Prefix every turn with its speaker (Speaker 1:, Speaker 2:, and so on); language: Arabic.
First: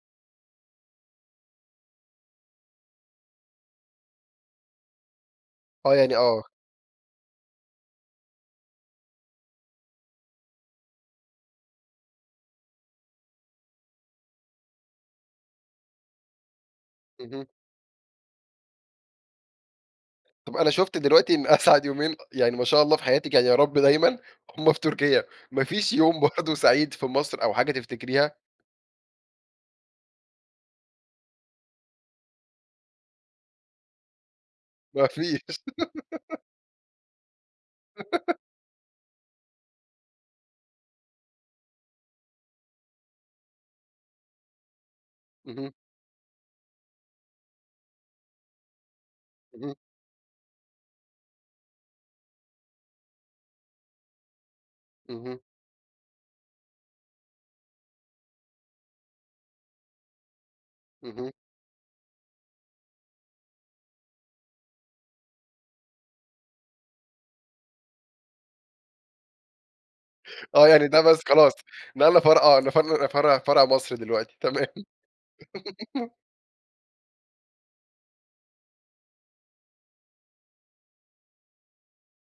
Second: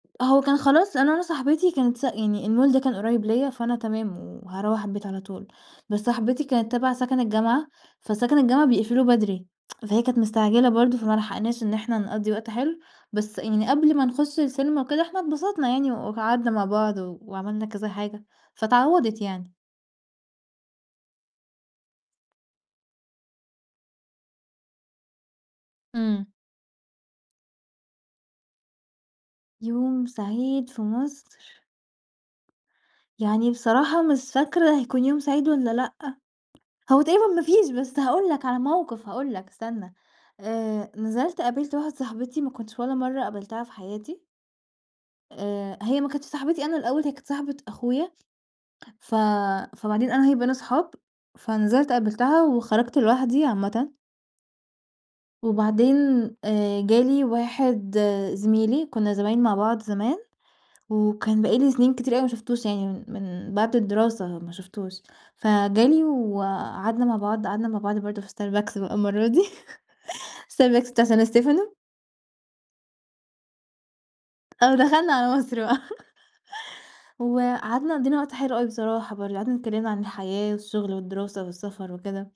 Speaker 1: هو كان خلاص، لان أنا صاحبتي كانت س يعني المول ده كان قريب ليّا، فأنا تمام وهاروّح البيت على طول،
Speaker 2: آه،
Speaker 1: بس
Speaker 2: يعني آه.
Speaker 1: صاحبتي كانت تبع سكن الجامعة، فسكن الجامعة بيقفلوه بدري، فهي كانت مستعجلة برضو فما لحقناش إن إحنا نقضي وقت حلو. بس يعني قبل ما نخش السينما وكده إحنا اتبسطنا يعني وقعدنا مع بعض و
Speaker 2: اهم.
Speaker 1: وعملنا كذا حاجة، فاتعوّضِت يعني.
Speaker 2: طَب أنا شُفت دلوقتي إن أسعد يومين يعني- ما شاء الله- في حياتِك، يعني يارب دايمًا هُم في تركيا، ما فيش يوم
Speaker 1: إمم.
Speaker 2: برضو سعيد في مصر أو حاجة تفتكريها؟
Speaker 1: يوم سعيد في مصر. يعني بصراحة مش فاكرة هيكون
Speaker 2: ما
Speaker 1: يوم
Speaker 2: فيش.
Speaker 1: سعيد والّا لأ، هو تقريبًا ما فيش، بس هقول لَك على موقف، هقول لَك استنّى، آآ، نزلت قابلت واحدة صاحبتي ما كنتش ولا مرة قابلتها في حياتي.
Speaker 2: اهم.
Speaker 1: آآ، هي ما كانتش صاحبتي أنا الأول، هي كانت صاحبة أخويا، ف
Speaker 2: اهم.
Speaker 1: فبعدين أنا وهي بقينا أصحاب، فنزلت قبلتها وخرجت لوحدي عامةً.
Speaker 2: اهم.
Speaker 1: وبعدين آآ، جالي واحد زميلي، كنا زمايل مع بعض زمان،
Speaker 2: اهم.
Speaker 1: وكان بقى لي سنين كتير أوي ما شُفتوش يعني من من بعد الدراسة ما شُفتوش، فجه لي وقعدنا مع بعض، قعدنا مع بعض برضو في ستاربكس بقي المرة دي،
Speaker 2: آه، يعني
Speaker 1: ستاربكس
Speaker 2: ده
Speaker 1: بتاع
Speaker 2: بس
Speaker 1: سان
Speaker 2: خلاص،
Speaker 1: ستيفانو.
Speaker 2: نقلنا فرع آه، نفر فرع فرع مصر دلوقتي، تمام.
Speaker 1: أهو دخلنا على مصر بقى، وقعدنا قضينا وقت حلو أوي بصراحة برضو، قعدنا اتكلمنا عن الحياة والشغل والدراسة والسفر وكده.